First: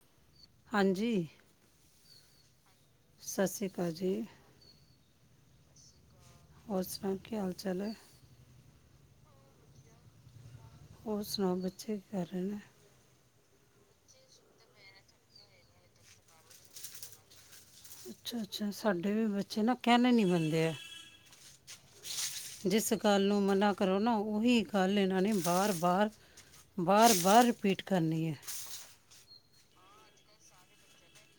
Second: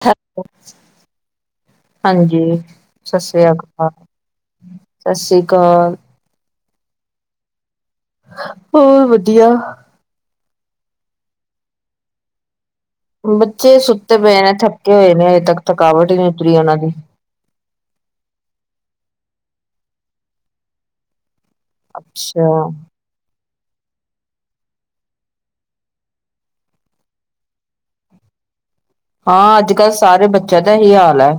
[unintelligible] ਹਾਂਜੀ ਹਾਂਜੀ, ਸਸ ਸਤਿ ਸ੍ਰੀਆ ਸ਼੍ਰੀ ਕਾਲ। ਅਕਾਲ ਜੀ ਸਸੀ ਕਾਲ। ਹੋਰ ਸੁਨਾ, ਕੀ ਹਾਲ- ਚਾਲ ਐ? [unintelligible] ਵਧੀਆ। ਹੋਰ ਸੁਨਾਓ, ਬੱਚੇ ਕੀ ਕਰ ਰਏ ਨੇ? ਬੱਚੇ, ਸੁੱਤੇ ਪਏ ਨੇ, ਥੱਕੇ ਹੋਏ ਨੇ, ਅਜੇ ਤੱਕ ਥਕਾਵਟ ਈ ਨੀ ਉਤਰੀ ਓਨਾਂ ਦੀ। ਅੱਛਾ-ਅੱਛਾ ਸਾਡੇ ਵੀ ਬੱਚੇ ਨਾ, ਕੇਨੇ ਨੀ ਮੰਨਦੇ ਅੱਛਾ ਜਿਸ ਗੱਲ ਨੂੰ ਮਨਾ ਕਰੋ ਨਾ, ਓਹੀ ਗੱਲ ਏਨਾਂ ਨੇ ਬਾਰ- ਬਾਰ ਬਾਰ-ਬਾਰ, ਰਿਪੀਟ ਕਰਨੀ ਐ। ਹਾਂ, ਅੱਜ- ਕੱਲ੍ਹ ਸਾਰੇ ਬੱਚੇਆਂ ਦਾ ਏਈ ਹਾਲ ਐ।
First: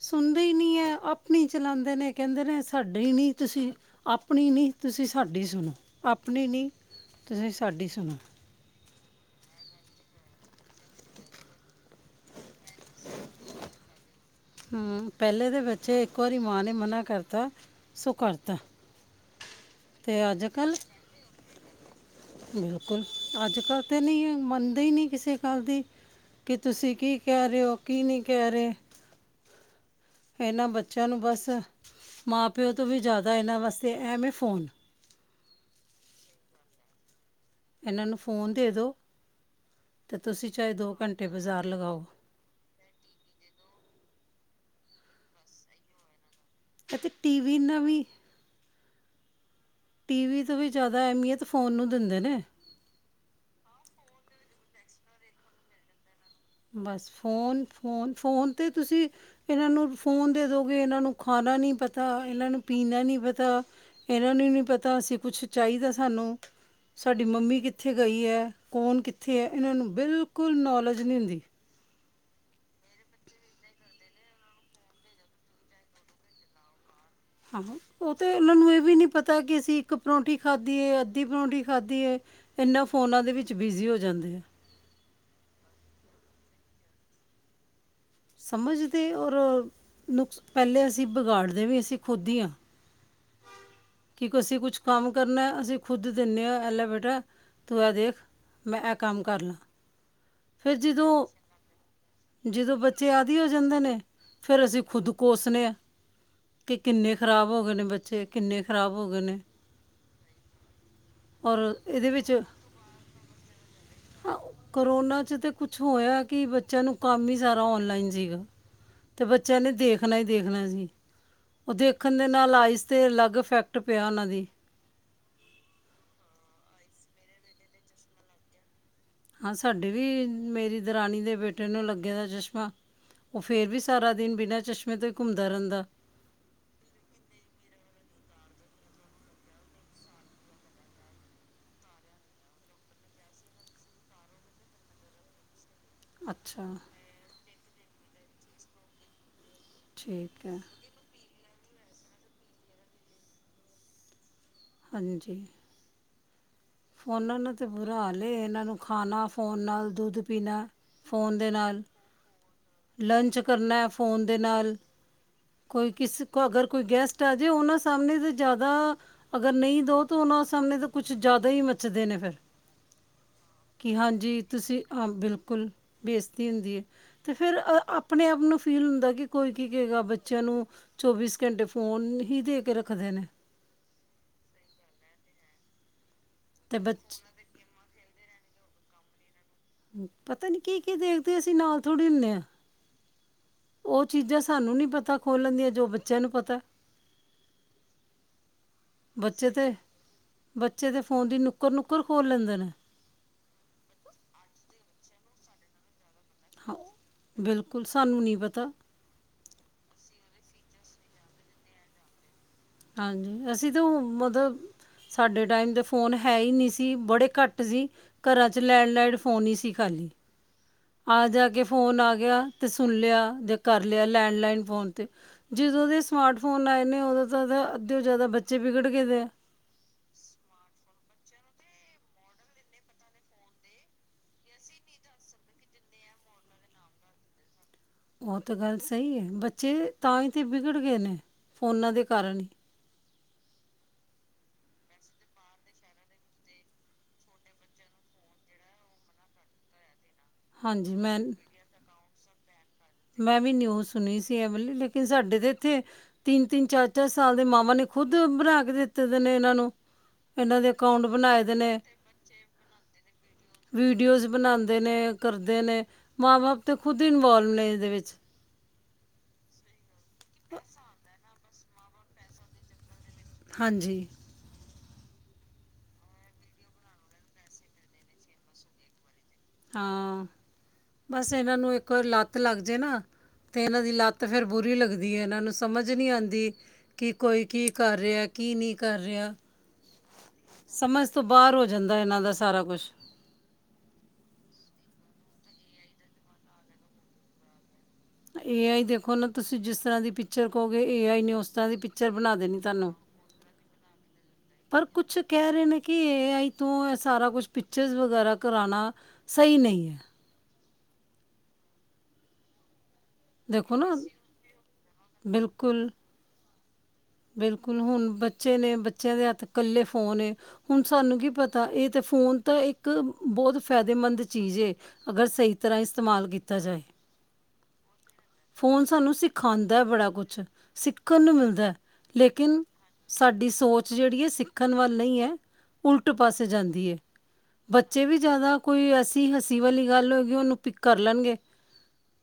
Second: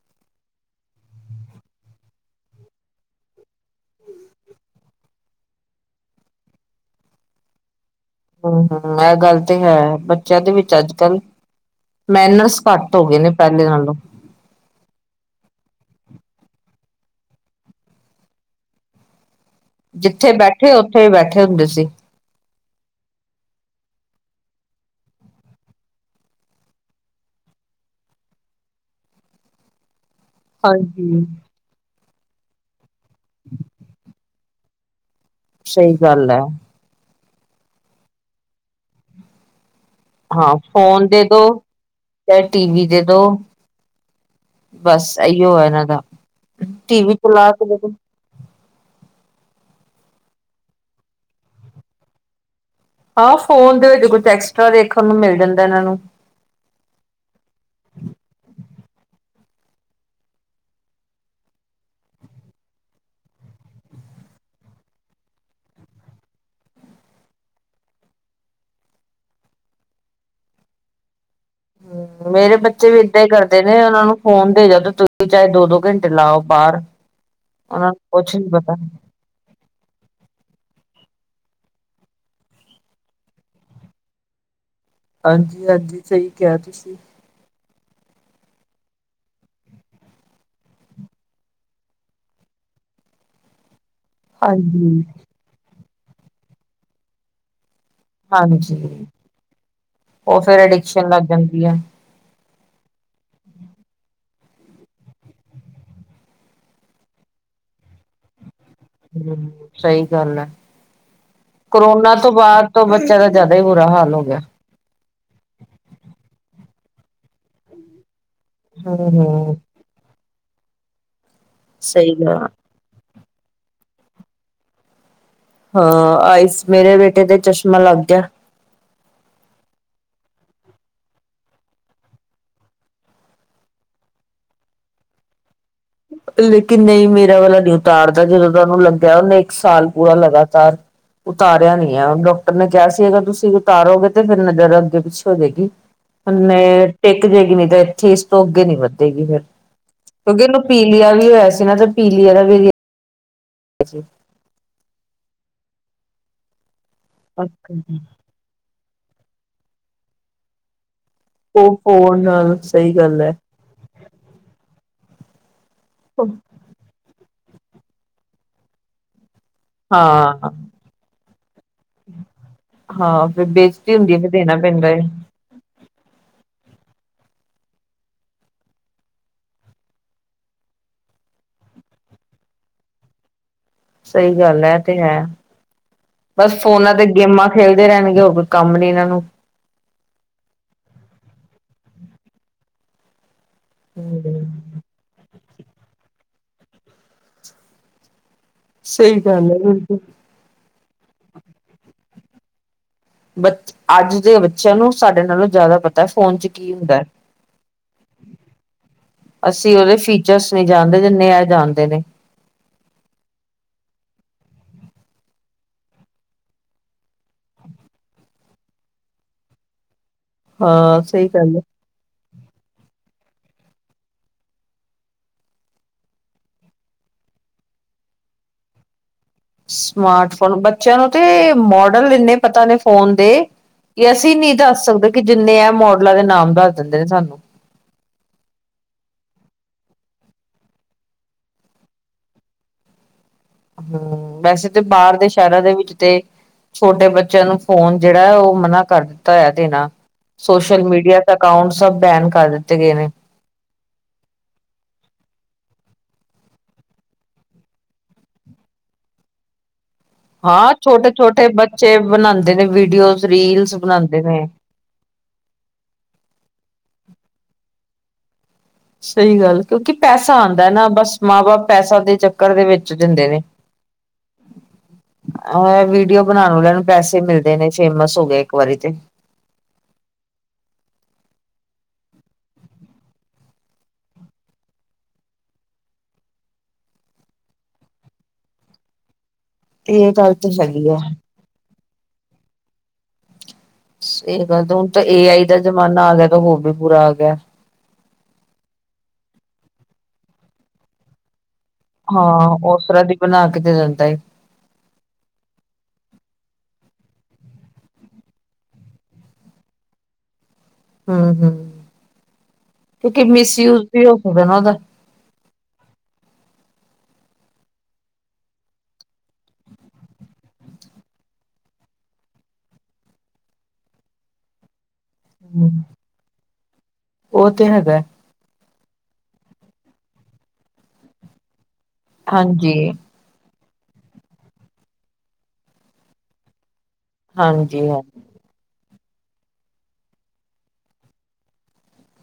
ਸੁਨਦੇ ਈ ਨੀ ਐ, ਆਪਨੀ ਚਲਾਂਦੇ ਨੇ, ਕੇਂਦੇ ਨੇ ਸਾਡੇ ਈ ਨੀ, ਤੁਸੀਂ ਆਪਨੀ ਨੀ, ਤੁਸੀਂ ਸਾਡੀ ਸੁਣੋ, ਆਪਨੀ ਨੀ ਤੁਸੀ ਸਾਡੀ ਸੁਣੋ। ਹੂੰ -ਹੂੰ ਐ ਗੱਲ ਤੇ ਹੈ, ਬੱਚੇਆਂ ਦੇ ਵਿੱਚ ਅੱਜ -ਕੱਲ੍ਹ ਮੈਨਰਸ ਘੱਟ ਹੋ ਗੇ ਨੇ, ਪੈਲੇ ਨਾਲੋਂ। ਹੂੰ, ਪੈਲੇ ਦੇ ਬੱਚੇ, ਇੱਕ ਵਾਰੀ ਮਾਂ ਨੇ ਮਨਾ ਕਰ ਤਾ, ਸੋ ਕਰ ਤਾ। [inaudible] ਜਿੱਥੇ ਬੈਠੇ, ਓਥੇ ਬੈਠੇ ਹੁੰਦੇ ਸੀ। ਬਿਲਕੁਲ, ਅੱਜ -ਕੱਲ੍ਹ ਤੇ ਨਈ ਮੰਨਦੇ ਈ ਨੀ ਕਿਸੇ ਗੱਲ ਦੀ ਕਿ ਤੁਸੀਂ ਕੀ ਕੇਹ ਰਏ ਓ? ਕੀ ਨਈ ਕੇਹ ਰਏ ਏਨਾਂ ਬੱਚੇਆਂ ਨੂੰ ਹਾਂਜੀ, ਬਸ, ਮਾਂ- ਪਿਓ ਤੋਂ ਵੀ ਜਾਦਾ ਇਨਾਂ ਵਾਸਤੇ ਐ ਮੇ ਫੋਨ ਸਈ ਗੱਲ ਐ। ਇਨਾਂ ਨੂੰ ਫੋਨ ਦੇਦੋ, ਤੇ ਤੁਸੀ ਚਾਏ ਦੋ ਘੰਟੇ ਬਜਾਰ ਲਗਾਓ। ਫੇਰ ਟੀਵੀ ਦੇ ਦੋ, ਬਸ ਏਈਓ ਐ ਏਨਾਂ ਦਾ। ਅਤੇ ਟੀਵੀ ਚਲਾ ਕੇ ਦੇ ਨਾਲ ਦੋ ਵੀ ਟੀਵੀ ਤੋਂ ਵੀ, ਜਾਦਾ ਐਹਮੀਅਤ ਫੋਨ ਨੂੰ ਦੇਂਦੇ ਨੇ। ਹਾਂ, ਫੋਨ ਦੇ ਵਿੱਚ ਕੁਛ ਐਕਸਟਰਾ ਦੇਖਨ ਨੂੰ ਮਿਲ ਜਾਂਦਾ ਇਨਾਂ ਨੂੰ ਬਸ ਫੋਨ -ਫੋਨ, ਫੋਨ ਤੇ ਤੁਸੀ ਏਨਾਂ ਨੂੰ ਫੋਨ ਦੇ ਦੋਗੇ, ਇਨਾਂ ਨੂੰ ਖਾਨਾ ਨੀਂ ਪਤਾ ਇਨਾਂ ਨੂੰ ਪੀਨਾ ਨੀਂ ਪਤਾ ਏਨਾਂ ਨੂੰ ਨੀ, ਪਤਾ ਅਸੀ ਕੁਛ ਚਾਈਦਾ ਸਾਨੂੰ। ਸਾਡੀ ਮੰਮੀ ਕਿੱਥੇ ਗਈ ਐ? ਕੌਣ ਕਿੱਥੇ ਐ? ਇਨਾਂ ਨੂੰ ਬਿਲਕੁਲ ਨੌਲੇਜ ਨੀ ਹੁੰਦੀ। ਮੇਰੇ ਬੱਚੇ ਵੀ ਏਦਾਂ ਈ ਕਰਦੇ ਨੇ, ਉਨਾਂ ਨੂੰ ਫੋਨ ਦੇ ਜਾਓ ਤੇ ਤੁਸੀਂ ਚਾਏ ਦੋ- ਦੋ ਘੰਟੇ ਲਾਓ ਬਾਰ। ਹਾਂ, ਓ ਤੇ ਉਨਾਂ ਨੂੰ ਏਹ ਵੀ ਨੀ ਪਤਾ ਕਿ ਅਸੀਂ ਇੱਕ ਪਰੌਂਠੀ ਖਾਦੀ ਏ, ਅੱਦੀ ਪਰੌਂਠੀ ਖਾਦੀ ਏ, ਇਨਾਂ ਫੋਨਾਂ ਦੇ ਵਿੱਚ ਬਿਜ਼ੀ ਹੋ ਜਾਂਦੇ ਐ। ਹਾਂਜੀ-ਹਾਂਜੀ, ਸਈ ਕੇਆ ਤੁਸੀ ਸਮਜਦੇ ਔਰ ਨੁਕਸ, ਪੈਲੇ ਅਸੀਂ ਬਗਾੜਦੇ ਵੀ ਅਸੀਂ ਖੁਦ ਈ ਆਂ। ਕਿ ਅਸੀਂ ਕੁਛ ਹਾਂਜੀ ਕੰਮ ਕਰਨਾ ਅਸੀਂ ਖੁਦ ਦੇਂਨੇ ਆ, ਐਲੇ ਬੇਟਾ ਤੂੰ ਐ ਦੇਖ ਮੈਂ ਐ ਕੰਮ ਕਰ ਲਾਂ। ਓ ਫੇਰ ਫਿਰ ਅਡਿਕਸ਼ਨ ਲੱਗ ਜਦੋਂ ਜਾਂਦੀ ਐ ਜਦੋਂ ਬੱਚੇ ਆਦਿ ਹੋ ਜਾਂਦੇ ਨੇ, ਫੇਰ ਅਸੀਂ ਖੁਦ ਕੋਸਨੇ ਆ ਕੇ ਕਿੰਨੇ ਖਰਾਬ ਹੋ ਗੇ ਨੇ ਬੱਚੇ ਕਿੰਨੇ ਖਰਾਬ ਹੋ ਗਏ ਨੇ ਹੂੰ, ਸਈ ਗਾੱਲ ਏ। ਔਰ ਇਹਦੇ ਕਰੋਨਾ ਵਿੱਚ ਤੋਂ ਬਾਦ ਅ, ਤੋ ਬੱਚੇਆਂ ਦਾ ਜਾਦਾ ਈ ਬੁਰਾ ਹਾਲ ਹੋ ਗੇਆ ਕਰੋਨਾ 'ਚ ਤੇ ਕੁਛ ਹੋਏਆ ਕਿ ਬੱਚੇਆਂ ਨੂੰ ਕਾੰਮ ਈ ਸਾਰਾ ਔਨਲਾਈਨ ਸੀਗਾ ਹਮ ਤੇ ਹਮ ਬੱਚੇਆਂ ਨੇ ਦੇਖਨਾ ਈ ਦੇਖਨਾ ਏ ਜੀ, ਓ ਸਹੀ ਦੇਖਨ ਦੇ ਗੱਲ ਨਾਲ ਆਈਸ ਤੇ ਅਲੱਗ ਇਫੈਕਟ ਪਿਆ ਉਨਾਂ ਦੀ ਹਾਂ, ਆਈਸ ਮੇਰੇ ਬੇਟੇ ਤੇ ਚਸ਼ਮਾ ਲਾੱਗ ਗੇਆ ਹਾਂ ਸਾਡੇ ਵੀ, ਮੇਰੀ ਦਰਾਨੀ ਦੇ ਬੇਟੇ ਨੂੰ ਲੱਗੇਆ ਦਾ ਚਸ਼ਮਾ ਓ ਫੇਰ ਵੀ ਸਾਰਾ ਦਿਨ ਬਿਨਾਂ ਚਸ਼ਮੇ ਤੋਂ ਈ ਘੁੰਮਦਾ ਰੇਂਦਾ ਲੇਕਿਨ ਨਈ ਮੇਰਾ ਵਾਲਾ ਨੀ ਉਤਾਰਦਾ ਜਦੋਂ ਦਾ ਓਨੁ ਲੱਗਾ ਓਨੇ ਏਕ ਸਾਲ ਪੂਰਾ ਲਗਾਤਾਰ ਉਤਾਰੇਆ ਨੀ ਆ ਡੋਕਟਰ ਨੇ ਕੇਯਾ ਸੀ ਅਗਰ ਤੁਸੀਂ ਉਤਾਰੋਗੇ ਤੇ ਫੇਰ ਨਜ਼ਰ ਅੱਗੇ-ਪਿੱਛੇ ਹੋ ਜੇਗੀ। ਹੁੰਨ ਅੱਛਾ ਏ ਟੇੱਕ ਜੇਗੀ ਨੀ ਤੇ ਏਥੇ ਏਸ ਤੋਂ ਅੱਗੇ ਨੀ ਵੱਧੇਗੀ ਫੇਰ ਠੀਕ ਏ। ਪੀਲਿਆ ਵੀ ਹੋਏਆ ਸੀ ਨਾ ਤੇ ਪੀਲੀਯਾ ਦਾ ਵੀ ਜੀ। ਹਾਂਜੀ। ਫੋਨਾਂ ਨੇ ਤੇ ਅੱਛਾ ਬੁਰਾ ਜੀ। ਹਾਲ ਏ ਏਨਾਂ ਨੂੰ ਖਾਨਾ ਫ਼ੋਨ ਨਾਲ ਦੁੱਧ ਪੀਨੈ ਓ ਫੋਨ ਨਾਲੋ ਲੰਚ ਕਰਨੈ ਫੋਨ ਦੇ ਨਾਲ, ਕੋਈ ਕਿਸੇ ਕੋ ਅਗਰ ਕੋਈ ਗੈਸਟ ਆ ਜੇ ਓਨਾਂ ਸਾਮਨੇ ਤੇ ਜਾਦਾ ਅਗਰ ਨਈ ਦਓ ਤੋ ਓਨਾਂ ਹਾਂ। ਸਾਮਨੇ ਤੇ ਕੁਛ ਜਾਦਾ ਈ ਮੱਚਦੇ ਨੇ ਫੇਰ। ਹਾਂ ਫਿਰ ਕਿ ਬੇਜਤੀ ਹੁੰਦੀ ਹੈ ਫਿਰ ਹਾਂਜੀ ਦੇਣਾ ਤੁਸੀਂ ਪੈਂਦਾ ਹੈ ਆਂ, ਬਿਲਕੁਲ ਬੇਸਤੀ ਹੁੰਦੀ ਏ। ਤੇ ਫੇਰ ਅ, ਆਪਨੇ ਆਪ ਨੂੰ ਫੀਲ ਹੁੰਦੈ ਕਿ ਕੋਈ ਕੀ ਕਏਗਾ ਬੱਚੇਆਂ ਨੂੰ। ਚੌਬੀਸ ਘੰਟੇ ਫੋਨ, ਹੀ ਦੇ ਕੇ ਰੱਖਦੇ ਨੇ। ਸਈ ਗਾੱਲ ਐ ਤੇ ਹੈ, ਬਸ ਫੋਨਾਂ ਤੇ ਗੇਮਾਂ ਖੇਲਦੇ ਰੈਨਗੇ ਹੋਰ ਕੋਈ ਕਾੰਮ ਨੀ ਏਨਾਂ ਨੂੰ। ਹੂੰ, ਪਤਾ ਨੀ ਕੀ-ਕੀ ਦੇਖਦੇ ਅਸੀ ਨਾਲ ਥੋੜੀ ਹੁੰਨੇ ਆਂ। ਓ ਚੀਜਾ ਸਾਨੂੰ ਨੀ ਪਤਾ ਖੋਲਨ ਦੀਆਂ ਜੋ ਬੱਚੇਆ ਨੂੰ ਪਤਾ। ਸਹੀ ਬੱਚੇ ਗੱਲ ਹੈ ਤੇ, ਬਿਲਕੁਲ। ਬੱਚੇ ਤੇ ਫੋਨ ਦੀ ਨੁੱਕਰ-ਨੁੱਕਰ ਖੋਲ੍ਹ ਲੈਂਦੇ ਨੇ। ਬੱਚ ਆੱਜ ਦੇ ਬੱਚੇਆਂ ਨੂੰ ਸਾਡੇ ਨਾਲੋਂ ਜਾਦਾ ਪ ਤਾ ਫੋਨ ਚ ਕੀ ਹਾਂ ਹੁੰਦੈ। ਬਿਲਕੁਲ ਸਾਨੂੰ ਨਹੀਂ ਪਤਾ ਅਸੀ ਓਦੇ ਫੀਚਰਸ ਨੀ ਜਾਨਦੇ ਜਿੰਨੇ ਐ ਜਾਨਦੇ ਨੇ। ਹਾਂਜੀ, ਅਸੀਂ ਤੋ ਮਤਬ ਸਾਡੇ ਟਾਈਮ ਤੇ ਫੋਨ ਹੈ ਈ ਨਈ ਸੀ, ਬੜੇ ਘਾੱਟ ਸੀ। ਘਰਾਂ 'ਚ ਲੈਂੜਲਾਈੜ ਫ਼ੋਨ ਈ ਸੀ ਖਾੱਲੀ। ਹਾਂ ਸਹੀ ਆ-ਜਾ ਗੱਲ ਹੈ। ਕੇ ਫੋਨ ਆ ਗੇਆ, ਤੇ ਸੁਨ ਲੇਆ ਜਾ ਕਾਰ ਲੇਆ ਲੈਂਨਲਈਨ ਫੋਨ ਤੇ। ਜਿਦੋਂ ਦੇ ਸਮਾਟ ਫੋਨ ਆਏ ਨੇ ਓਦੋ ਦਾ ਤਾਂ, ਅੱਦੇ ਓ ਜਾਦਾ ਬੱਚੇ ਵਿਗੜ ਗਏ ਦੇ। ਸਮਾਰਟਫੋਨ ਬੱਚੇਆਂ ਨੂੰ ਤੇ, ਮੋੜਲ ਇੰਨੇ ਪਤਾ ਨੇ ਫੋਨ ਦੇ ਕੀ ਅਸੀਂ ਨੀ ਦਾੱਸ ਸਕਦੇ ਕੀ ਜਿੰਨੇ ਐ ਮੋਡਲਾਂ ਦੇ ਨਾਮ ਦਾੱਸ ਦਿੰਦੇ ਨੇ ਸਾਨੂੰ। ਓ ਤਾਤੇ ਗਾੱਲ ਸਈ ਏ ਬੱਚੇ, ਤਾਂ ਈ ਤੇ ਬਿਗੜ ਗੇ ਨੇ ਫੋਨਾਂ ਦੇ ਕਾਰਨ ਈ। ਹੂੰ, ਵੈਸੇ ਤੇ ਬਾਰ ਦੇ ਸੈ਼ਰਾਂ ਦੇ ਵਿੱਚ ਤੇ ਛੋਟੇ ਬੱਚੇਆਂ ਨੂੰ ਫੋਨ ਜੇੜਾ ਯਾ ਓ ਮਨਾ ਕਾਰ ਦਿੱਤਾ ਹੋਏਆ ਦੇਨਾ। ਸੋਸ਼ਲ ਹਾਂਜੀ ਮੈਂ ਮੀਡੀਆ ਤੇ ਅਕਾਊਂਟ ਸਬ ਬੈਨ ਕਰ ਦਿੱਤੇ ਗਏ ਨੇ। ਮੈਂ ਵੀ ਨਿਊਜ਼ ਸੁਣੀ ਸੀ ਐ ਵਾਲੀ ਲੇਕਿਨ ਸਾਡੇ ਤੇ ਇੱਥੇ ਤਿੰਨ-ਤਿੰਨ, ਚਾਰ-ਚਾਰ ਸਾਲ ਦੇ ਮਾਵਾਂ ਨੇ ਖੁੱਦ ਬਣਾ ਕੇ ਦਿੱਤੇ ਨੇ ਇਹਨਾਂ ਨੂੰ। ਇਹਨਾਂ ਦੇ ਹਾਂ ਅਕਾਊਂਟ ਬਣਾਏ ਛੋਟੇ-ਛੋਟੇ ਦੇ ਨੇ ਬੱਚੇ ਬਣਾਉਂਦੇ ਨੇ ਵੀਡੀਓਜ਼, ਰੀਲਸ ਬਣਾਉਂਦੇ ਨੇ। ਨੇ ਕਰਦੇ ਨੇ ਮਾਂ ਬਾਪ ਤੇ ਖੁਦ ਹੀ ਇਨਵੋਲਵ ਨੇ ਇਹਦੇ ਵਿੱਚ। ਸਹੀ ਗੱਲ ਕਿਉਂਕਿ ਪੈਸਾ ਆਂਦਾ ਨਾ ਬਸ ਮਾਂ ਬਾਪ ਪੈਸਾ ਦੇ ਚੱਕਰ ਦੇ ਵਿੱਚ ਦਿੰਦੇ ਨੇ। ਹਾਂਜੀ ਆ ਵੀਡੀਓ ਬਣਾਉਣ ਵਾਲਿਆਂ ਨੂੰ ਪੈਸੇ ਮਿਲਦੇ ਨੇ ਫੇਮਸ ਹੋ ਗਏ ਇੱਕ ਵਾਰੀ ਤੇ। ਹਾਂ ਬਸ ਇਹਨਾਂ ਨੂੰ ਇੱਕ ਵਾਰ ਲੱਤ ਲੱਗ ਜੇ ਨਾ ਤੇ ਇਹਨਾਂ ਦੀ ਲੱਤ ਫਿਰ ਬੁਰੀ ਲੱਗਦੀ ਹੈ ਇਹਨਾਂ ਨੂੰ ਸਮਝ ਨੀ ਆਉਂਦੀ। ਕਿ ਕੋਈ ਕੀ ਕਰ ਰਿਹਾ ਕੀ ਨੀ ਕਰ ਰਿਹਾ। ਤੇ ਇਹ ਗੱਲ ਤਾਂ ਸਹੀ ਹੈ। ਬਾਰ ਹੋ ਜਾਂਦਾ ਇਹਨਾਂ ਦਾ ਸਾਰਾ ਕੁਛ। ਸਹੀ ਗੱਲ ਤੇ ਹੁਣ ਤਾਂ ਏ ਆਈ ਦਾ ਜਮਾਨਾ ਆ ਗਿਆ ਤਾਂ ਹੋਰ ਵੀ ਬੂਰਾ ਆ ਗਿਆ। ਏ ਆਈ ਦੇਖੋ ਨਾ ਤੁਸੀਂ ਜਿਸਰ੍ਹਾਂ ਦੀ ਪਿਕਚਰ ਕਹੋਗੇ ਏ ਆਈ ਨੇ ਉਸਰ੍ਹਾਂ ਦੀ ਪਿਕ ਹਾਂ ਉਸਰ੍ਹਾਂ ਦੀ ਬਣਾ ਕੇ ਦੇ ਦੇਂਦਾ ਏ। ਪਰ ਕੁਛ ਕਹਿ ਰਹੇ ਨੇ ਕਿ ਏ ਆਈ ਤੋਂ ਇਹ ਸਾਰਾ ਕੁਛ ਪਿਕਚਰ ਵਗੈਰਾ ਕਰਾਉਣਾ ਸਹੀ ਨਈ ਹੈ। ਹਾਂ-ਹਾਂ ਕਿਉਂਕਿ ਦੇਖੋ ਮਿਸਯੂਜ ਨਾ ਵੀ ਹੋ [unintelligible] ਉਹਨਾਂ ਦਾ। ਬਿਲਕੁਲ ਬਿਲਕੁਲ ਹੁਣ ਬੱਚੇ ਨੇ ਬੱਚਿਆਂ ਦੇ ਹੱਥ ਕੱਲੇ ਫੋਨ ਏ। ਹੁਣ ਸਾਨੂੰ ਕੀ ਪਤਾ ਇਹ ਤਾਂ ਫੋਨ ਤਾਂ ਇੱਕ ਬੌਤ ਫਾਇਦੇਮੰਦ ਚੀਜ਼ ਏ। ਅਗਰ ਸਹੀ ਤਰ੍ਹਾਂ ਇਸਤੇਮਾਲ ਕੀਤਾ ਜਾਏ। ਉਹ ਤੇ ਹੈਗਾ। ਫੋਨ ਸਾਨੂੰ ਸਿਖਾਉਦਾ ਬੜਾ ਕੁਛ, ਸਿੱਖਣ ਨੂੰ ਮਿਲਦਾ ਲੇਕਿਨ ਹਾਂਜੀ ਸਾਡੀ ਸੋਚ ਜਿਹੜੀ ਹੈ ਸਿੱਖਣ ਵੱਲ ਨਈ ਹੈ ਉਲਟ ਪਾਸੇ ਜਾਂਦੀ ਏ। ਹਾਂਜੀ ਹਾਂ ਬੱਚੇ ਵੀ ਜਾਦਾ ਕੋਈ ਐਸੀ ਹਸੀ ਵਾਲੀ ਗੱਲ ਹੋਏਗੀ ਉਹਨੂੰ ਪਿੱਕ ਕਰ ਲੈਣਗੇ।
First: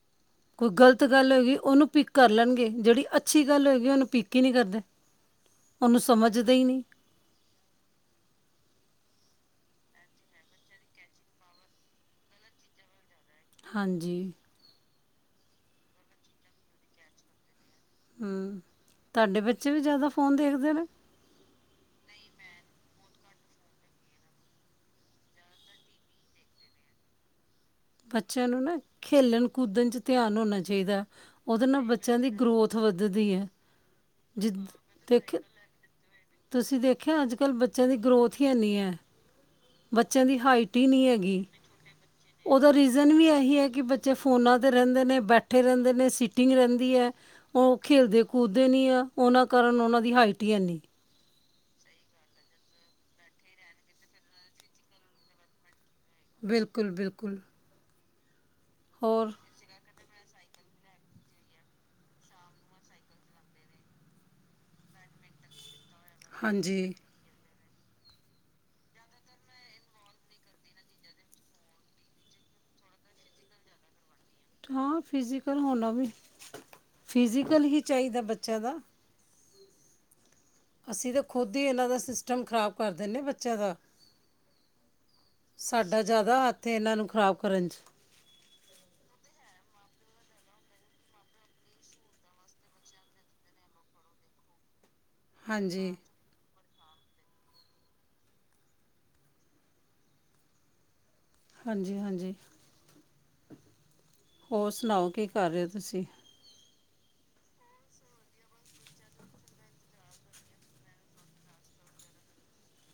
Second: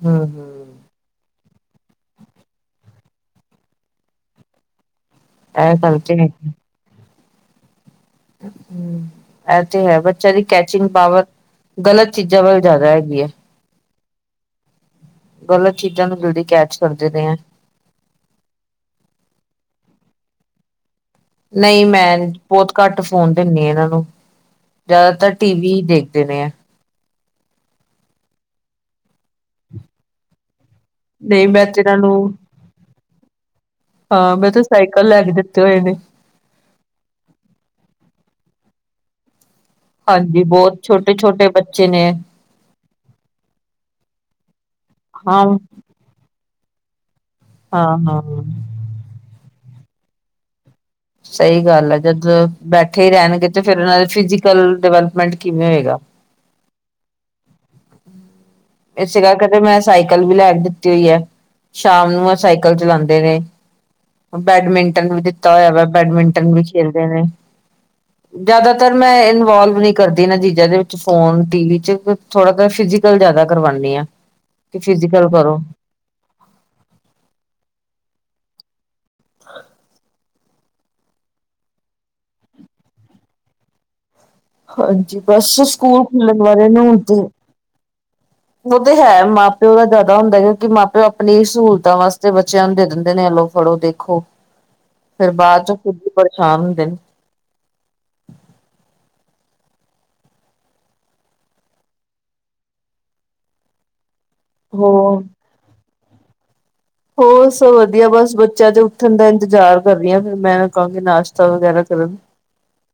ਹਮ ਕੋਈ ਹਮ ਗ਼ਲਤ ਗੱਲ ਹੋਏਗੀ ਉਹਨੂੰ ਪਿੱਕ ਕਰ ਲੈਣਗੇ ਜਿਹੜੀ ਅੱਛੀ ਗੱਲ ਹੋਏਗੀ ਉਹਨੂੰ ਪਿੱਕ ਕੀ ਨੀ ਕਰਦੇ ਇਹ ਗੱਲ ਉਹਨੂੰ ਤੇ ਸਮਝਦੇ ਹੀ ਨਈ। ਹੂੰ ਇਹ ਤੇ ਹੈ ਬੱਚਿਆ ਦੀ ਕੈਚਿੰਗ ਪਾਵਰ ਗ਼ਲਤ ਚੀਜ਼ਾਂ ਵੱਲ ਜਾਦਾ ਹੈਗੀ ਹੈ। ਹਾਂਜੀ ਗ਼ਲਤ ਚੀਜ਼ਾਂ ਨੂੰ ਜਿਲਦੀ ਕੈਚ ਕਰਦੇ ਨੇ ਏਹ। ਹੂੰ ਤੁਹਾਡੇ ਬੱਚੇ ਵੀ ਜਾਦਾ ਫੋਨ ਦੇਖਦੇ ਨੇ? ਨਈ ਮੈਂ ਬੌਤ ਘੱਟ ਫੋਨ ਦਿੰਨੀ ਆ ਇਹਨਾਂ ਨੂੰ। ਜ਼ਿਆਦਾਤਰ ਟੀ ਵੀ ਹੀ ਦੇਖਦੇ ਨੇ ਏਹ। ਬੱਚਿਆਂ ਨੂੰ ਨਾ ਖੇਲਣ ਕੂਦਣ ਚ ਧਿਆਨ ਹੋਣਾ ਚਾਹੀਦਾ ਨਹੀਂ ਮੈਂ ਉਹਦੇ ਤੇ ਨਾਲ ਇਹਨਾਂ ਨੂੰ ਬੱਚਿਆਂ ਦੀ ਗਰੋਥ ਵਧਦੀ ਹੈ। ਹਾਂ ਮੈਂ ਜਿੱਦ ਤੇ ਸਾਈਕਲ ਲੈ ਕੇ ਦੇਖ ਦਿੱਤੇ ਹੋਏ ਨੇ। ਤੁਸੀਂ ਦੇਖਿਆ ਅੱਜ ਕੱਲ੍ਹ ਬੱਚਿਆਂ ਦੀ ਗਰੋਥ ਹੀ ਹੈਨੀ ਹੈ। ਬੱਚਿਆਂ ਦੀ ਹਾਂਜੀ ਹਾਈਟ ਬਹੁਤ ਹੀ ਨੀ ਹੈਗੀ। ਛੋਟੇ-ਛੋਟੇ ਬੱਚੇ ਨੇ ਉਹਦਾ ਰੀਜ਼ਨ ਵੀ ਇਹੀ ਹੈ ਕਿ ਬੱਚੇ ਫੋਨਾਂ ਤੇ ਰਹਿੰਦੇ ਨੇ, ਹਾਂ, ਬੈਠੇ ਰਹਿੰਦੇ ਨੇ ਸੀ ਟਿੰਗ ਰਹਿੰਦੀ ਹੈ ਉਹ ਖੇਡਦੇ ਹਾਂ-ਹਾਂ। ਕੂਦਦੇ ਨੀ ਆ ਉਹਨਾਂ ਕਾਰਨ ਉਹਨਾਂ ਦੀ ਹਾਈਟ ਹੀ ਹੈ ਨੀ। ਸਹੀ ਗੱਲ ਆ ਜਦ ਬੈਠੇ ਹੀ ਰਹਿਣਗੇ ਤੇ ਫੇਰ ਉਹਨਾਂ ਦੇ ਫਿਜ਼ਕਲ ਡਿਵੈਲਪਮੈਂਟ ਕਿਵੇਂ ਹੋਏਗਾ। ਬਿਲਕੁਲ-ਬਿਲਕੁਲ ਇਸੇ ਕਰਕੇ ਤੇ ਮੈਂ ਸਾਈਕਲ ਵੀ ਲੈ ਕੇ ਦਿੱਤੀ ਹੋਈ ਹੈ ਸ਼ਾਮ ਨੂੰ ਸਾਈਕਲ ਚਲਾਂਦੇ ਨੇ। ਬੈਡਮਿੰਟਨ ਵੀ ਦਿੱਤਾ ਹੋਇਆ ਵਾ ਬੈਡਮਿੰਟਨ ਵੀ ਹਾਂਜੀ ਖੇਲਦੇ ਨੇ। ਜਾਦਾਤਰ ਮੈਂ ਇਨਵੋਲਵ ਨੀ ਕਰਦੀ ਇਹਨਾਂ ਚੀਜ਼ਾਂ ਦੇ ਵਿੱਚ ਫੋਨ ਟੀ ਵੀ 'ਚ ਥੋੜਾ ਤਾਂ ਫਿਜ਼ਕਲ ਜਾਦਾ ਕਰਵਾਣੀ ਆ। ਕਿ ਹਾਂ ਫਿਜ਼ੀਕਲ ਕਰੋ ਫਿਜੀਕਲ ਹੋਣਾ ਵੀ ਫਿਜ਼ੀਕਲ ਹੀ ਚਾਹੀਦਾ ਬੱਚਿਆਂ ਦਾ ਅਸੀ ਤਾਂ ਖੁਦ ਹੀ ਇਹਨਾਂ ਦਾ ਸਿਸਟਮ ਖਰਾਬ ਕਰ ਦਿੰਦੇ ਬੱਚਿਆਂ ਦਾ ਹਾਂਜੀ ਬਸ ਸਾਡਾ ਸਕੂਲ ਜਾਦਾ ਖੁੱਲਣ ਹੱਥ ਵਾਲੇ ਇਹਨਾਂ ਨੂੰ ਖ਼ਰਾਬ ਕਰਨ 'ਚ ਓ ਤੇ ਹੈ ਮਾਂ ਪਿਓ ਦਾ ਜਾਦਾ ਹੁੰਦਾ ਕਿਉਂਕਿ ਮਾਂ ਪਿਓ ਆਪਣੀ ਸਹੂਲਤਾਂ ਵਾਸਤੇ ਬੱਚਿਆਂ ਨੂੰ ਦੇ ਦਿੰਦੇ ਐ ਲੋ। ਪੜੋ ਦੇਖੋ। ?? ਫਿਰ ਬਾਦ 'ਚ ਫਿਰ ਵੀ ਪਰੇਸ਼ਾਨ ਹੁੰਦੇ ਨੇ। ਹਾਂਜੀ-ਹਾਂਜੀ ਹੋਰ ਸੁਣਾਓ ਕੀ ਕਰ ਰਏ ਹੋ ਤੁਸੀਂ ਹੋਰ ਸਭ ਵਧੀਆ ਬਸ ਬੱਚਿਆਂ 'ਚ ਉੱਠਣ ਦਾ ਇੰਤਜ਼ਾਰ ਕਰ ਰੀ ਹਾਂ ਫਿਰ ਮੈਂ ਕਹਾਂਗੀ ਨਾਸ਼ਤਾ ਵਗੈਰਾ ਕਰਨ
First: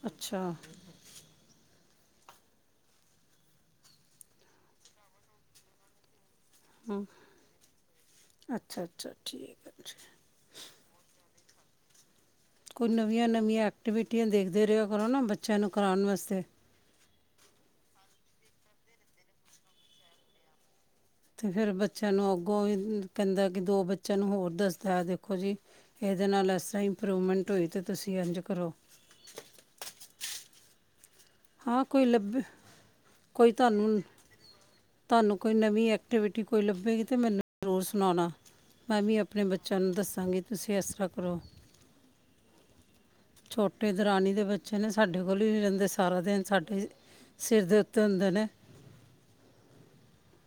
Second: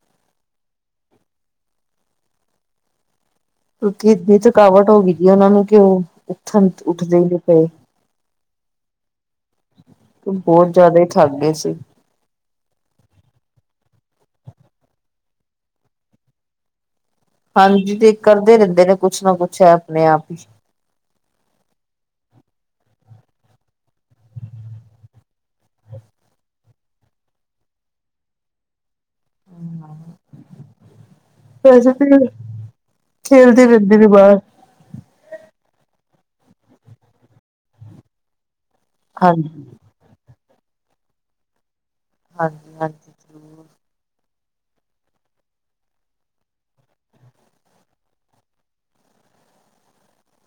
ਅੱਛਾ ਕਿਉਂਕਿ ਇਤਨੀ ਥਕਾਵਟ ਹੋ ਗਈ ਉਹਨਾ ਨੂੰ ਕਿ ਓ ਹੂੰ ਅੱਛਾ-ਅੱਛਾ ਠੀਕ ਹੈ ਜੀ। ਬੋਤ ਜੈਦਾ ਹੀ ਠੱਗ ਗਏ ਸੀ। ਕੋਈ ਨਵੀਆਂ-ਨਵੀਆਂ ਐਕਟੀਵਿਟੀਆਂ ਦੇਖਦੇ ਰਿਆ ਕਰੋ ਨਾ ਬੱਚਿਆਂ ਨੂੰ ਕਰਾਣ ਵਾਸਤੇ ਹਾਂਜੀ ਤੇ ਕਰਦੇ ਰੈਦੇ ਨੇ ਕੁਛ ਨਾ ਕੁਛ ਹੈ ਆਪਣੇ ਆਪ ਹੀ ਤੇ ਫਿਰ ਬੱਚਿਆਂ ਨੂੰ ਅੱਗੋਂ ਵੀ ਕੈਂਦਾ ਕਿ ਦੋ ਬੱਚਿਆਂ ਨੂੰ ਹੋਰ ਦੱਸਦਾ ਹੈ ਦੇਖੋ ਜੀ। ਇਹਦੇ ਨਾਲ ਇਸ ਤਰ੍ਹਾਂ ਇੰਪਰੂਵਮੈਂਟ ਹੋਈ ਤਾਂ ਤੁਸੀਂ ਇੰਝ ਕਰੋ। ਹਾਂ ਵੈਸੇ ਕੋਈ ਤੇ ਲੱਭੇ ਕੋਈ ਖੇਲਦੇ ਰਹਿੰਦੇ ਤੁਹਾਨੂੰ ਨੇ ਬਾਹਰ। ਤੁਹਾਨੂੰ ਕੋਈ ਨਵੀਂ ਐਕਟੀਵਿਟੀ ਕੋਈ ਲੱਭੇਗੀ ਤਾਂ ਮੈਨੂੰ ਜ਼ਰੂਰ ਸੁਣਾਉਣਾ। ਮੈਂ ਵੀ ਆਪਣੇ ਹਾਂਜੀ, ਬੱਚਿਆਂ ਨੂੰ ਦੱਸਾਂਗੀ ਤੁਸੀਂ ਇਸ ਤਰ੍ਹਾਂ ਕਰੋ। ਹਾਂਜੀ-ਹਾਂਜੀ ਛੋਟੇ ਦਰਾਨੀ ਦੇ ਬੱਚੇ ਨੇ ਸਾਡੇ ਕੋਲ ਹੀ ਨਈ ਰੈਂਦੇ ਸੀ। ਸਾਰਾ ਦਿਨ ਸਾਡੇ ਸਿਰ ਦੇ ਉੱਤੇ ਹੁੰਦੇ ਨੇ।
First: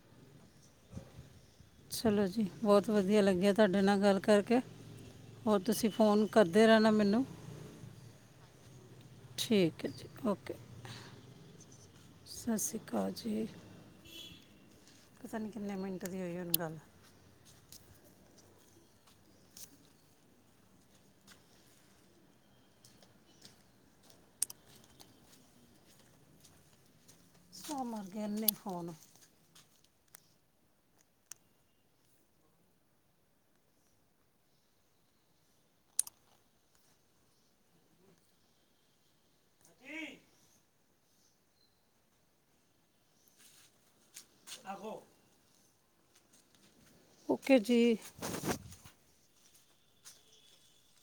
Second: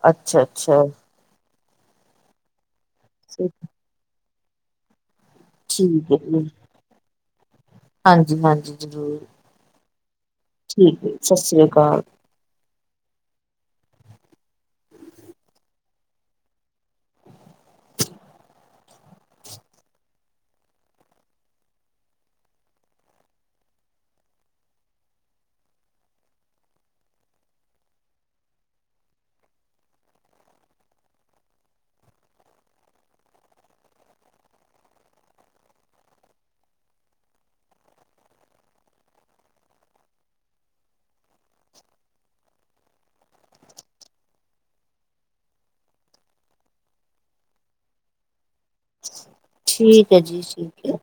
ਅੱਛਾ-ਅੱਛਾ ਚਲੋ ਜੀ ਬੋਤ ਵਧੀਆ ਲੱਗਿਆ ਤੁਹਾਡੇ ਨਾਲ ਗੱਲ ਕਰਕੇ ਹੋਰ ਤੁਸੀ ਠੀਕ ਹੈ ਫੋਨ ਜੀ ਕਰਦੇ ਰੈਂਣਾ ਮੈਨੂੰ ਹਾਂਜੀ, ਹਾਂਜੀ ਜ਼ਰੂਰ ਠੀਕ ਓਕੇ ਜੀ ਓਕੇ ਠੀਕ ਹੈ ਸਤਿ ਸ੍ਰੀ ਅਕਾਲ। ਸਤਿ ਸ਼੍ਰੀ ਅਕਾਲ ਜੀ। ਪਤਾ ਨਈ ਕਿੰਨੇ ਮਿੰਟ ਦੀ ਹੋਈ ਹੁਣ ਗੱਲ ਸੋ ਮਰ ਗਏ ਏਨੇ ਫੋਨ ਜੀ ਆਹੋ ਓਕੇ ਜੀ। ਠੀਕ ਹੈ ਜੀ ਠੀਕ ਹੈ।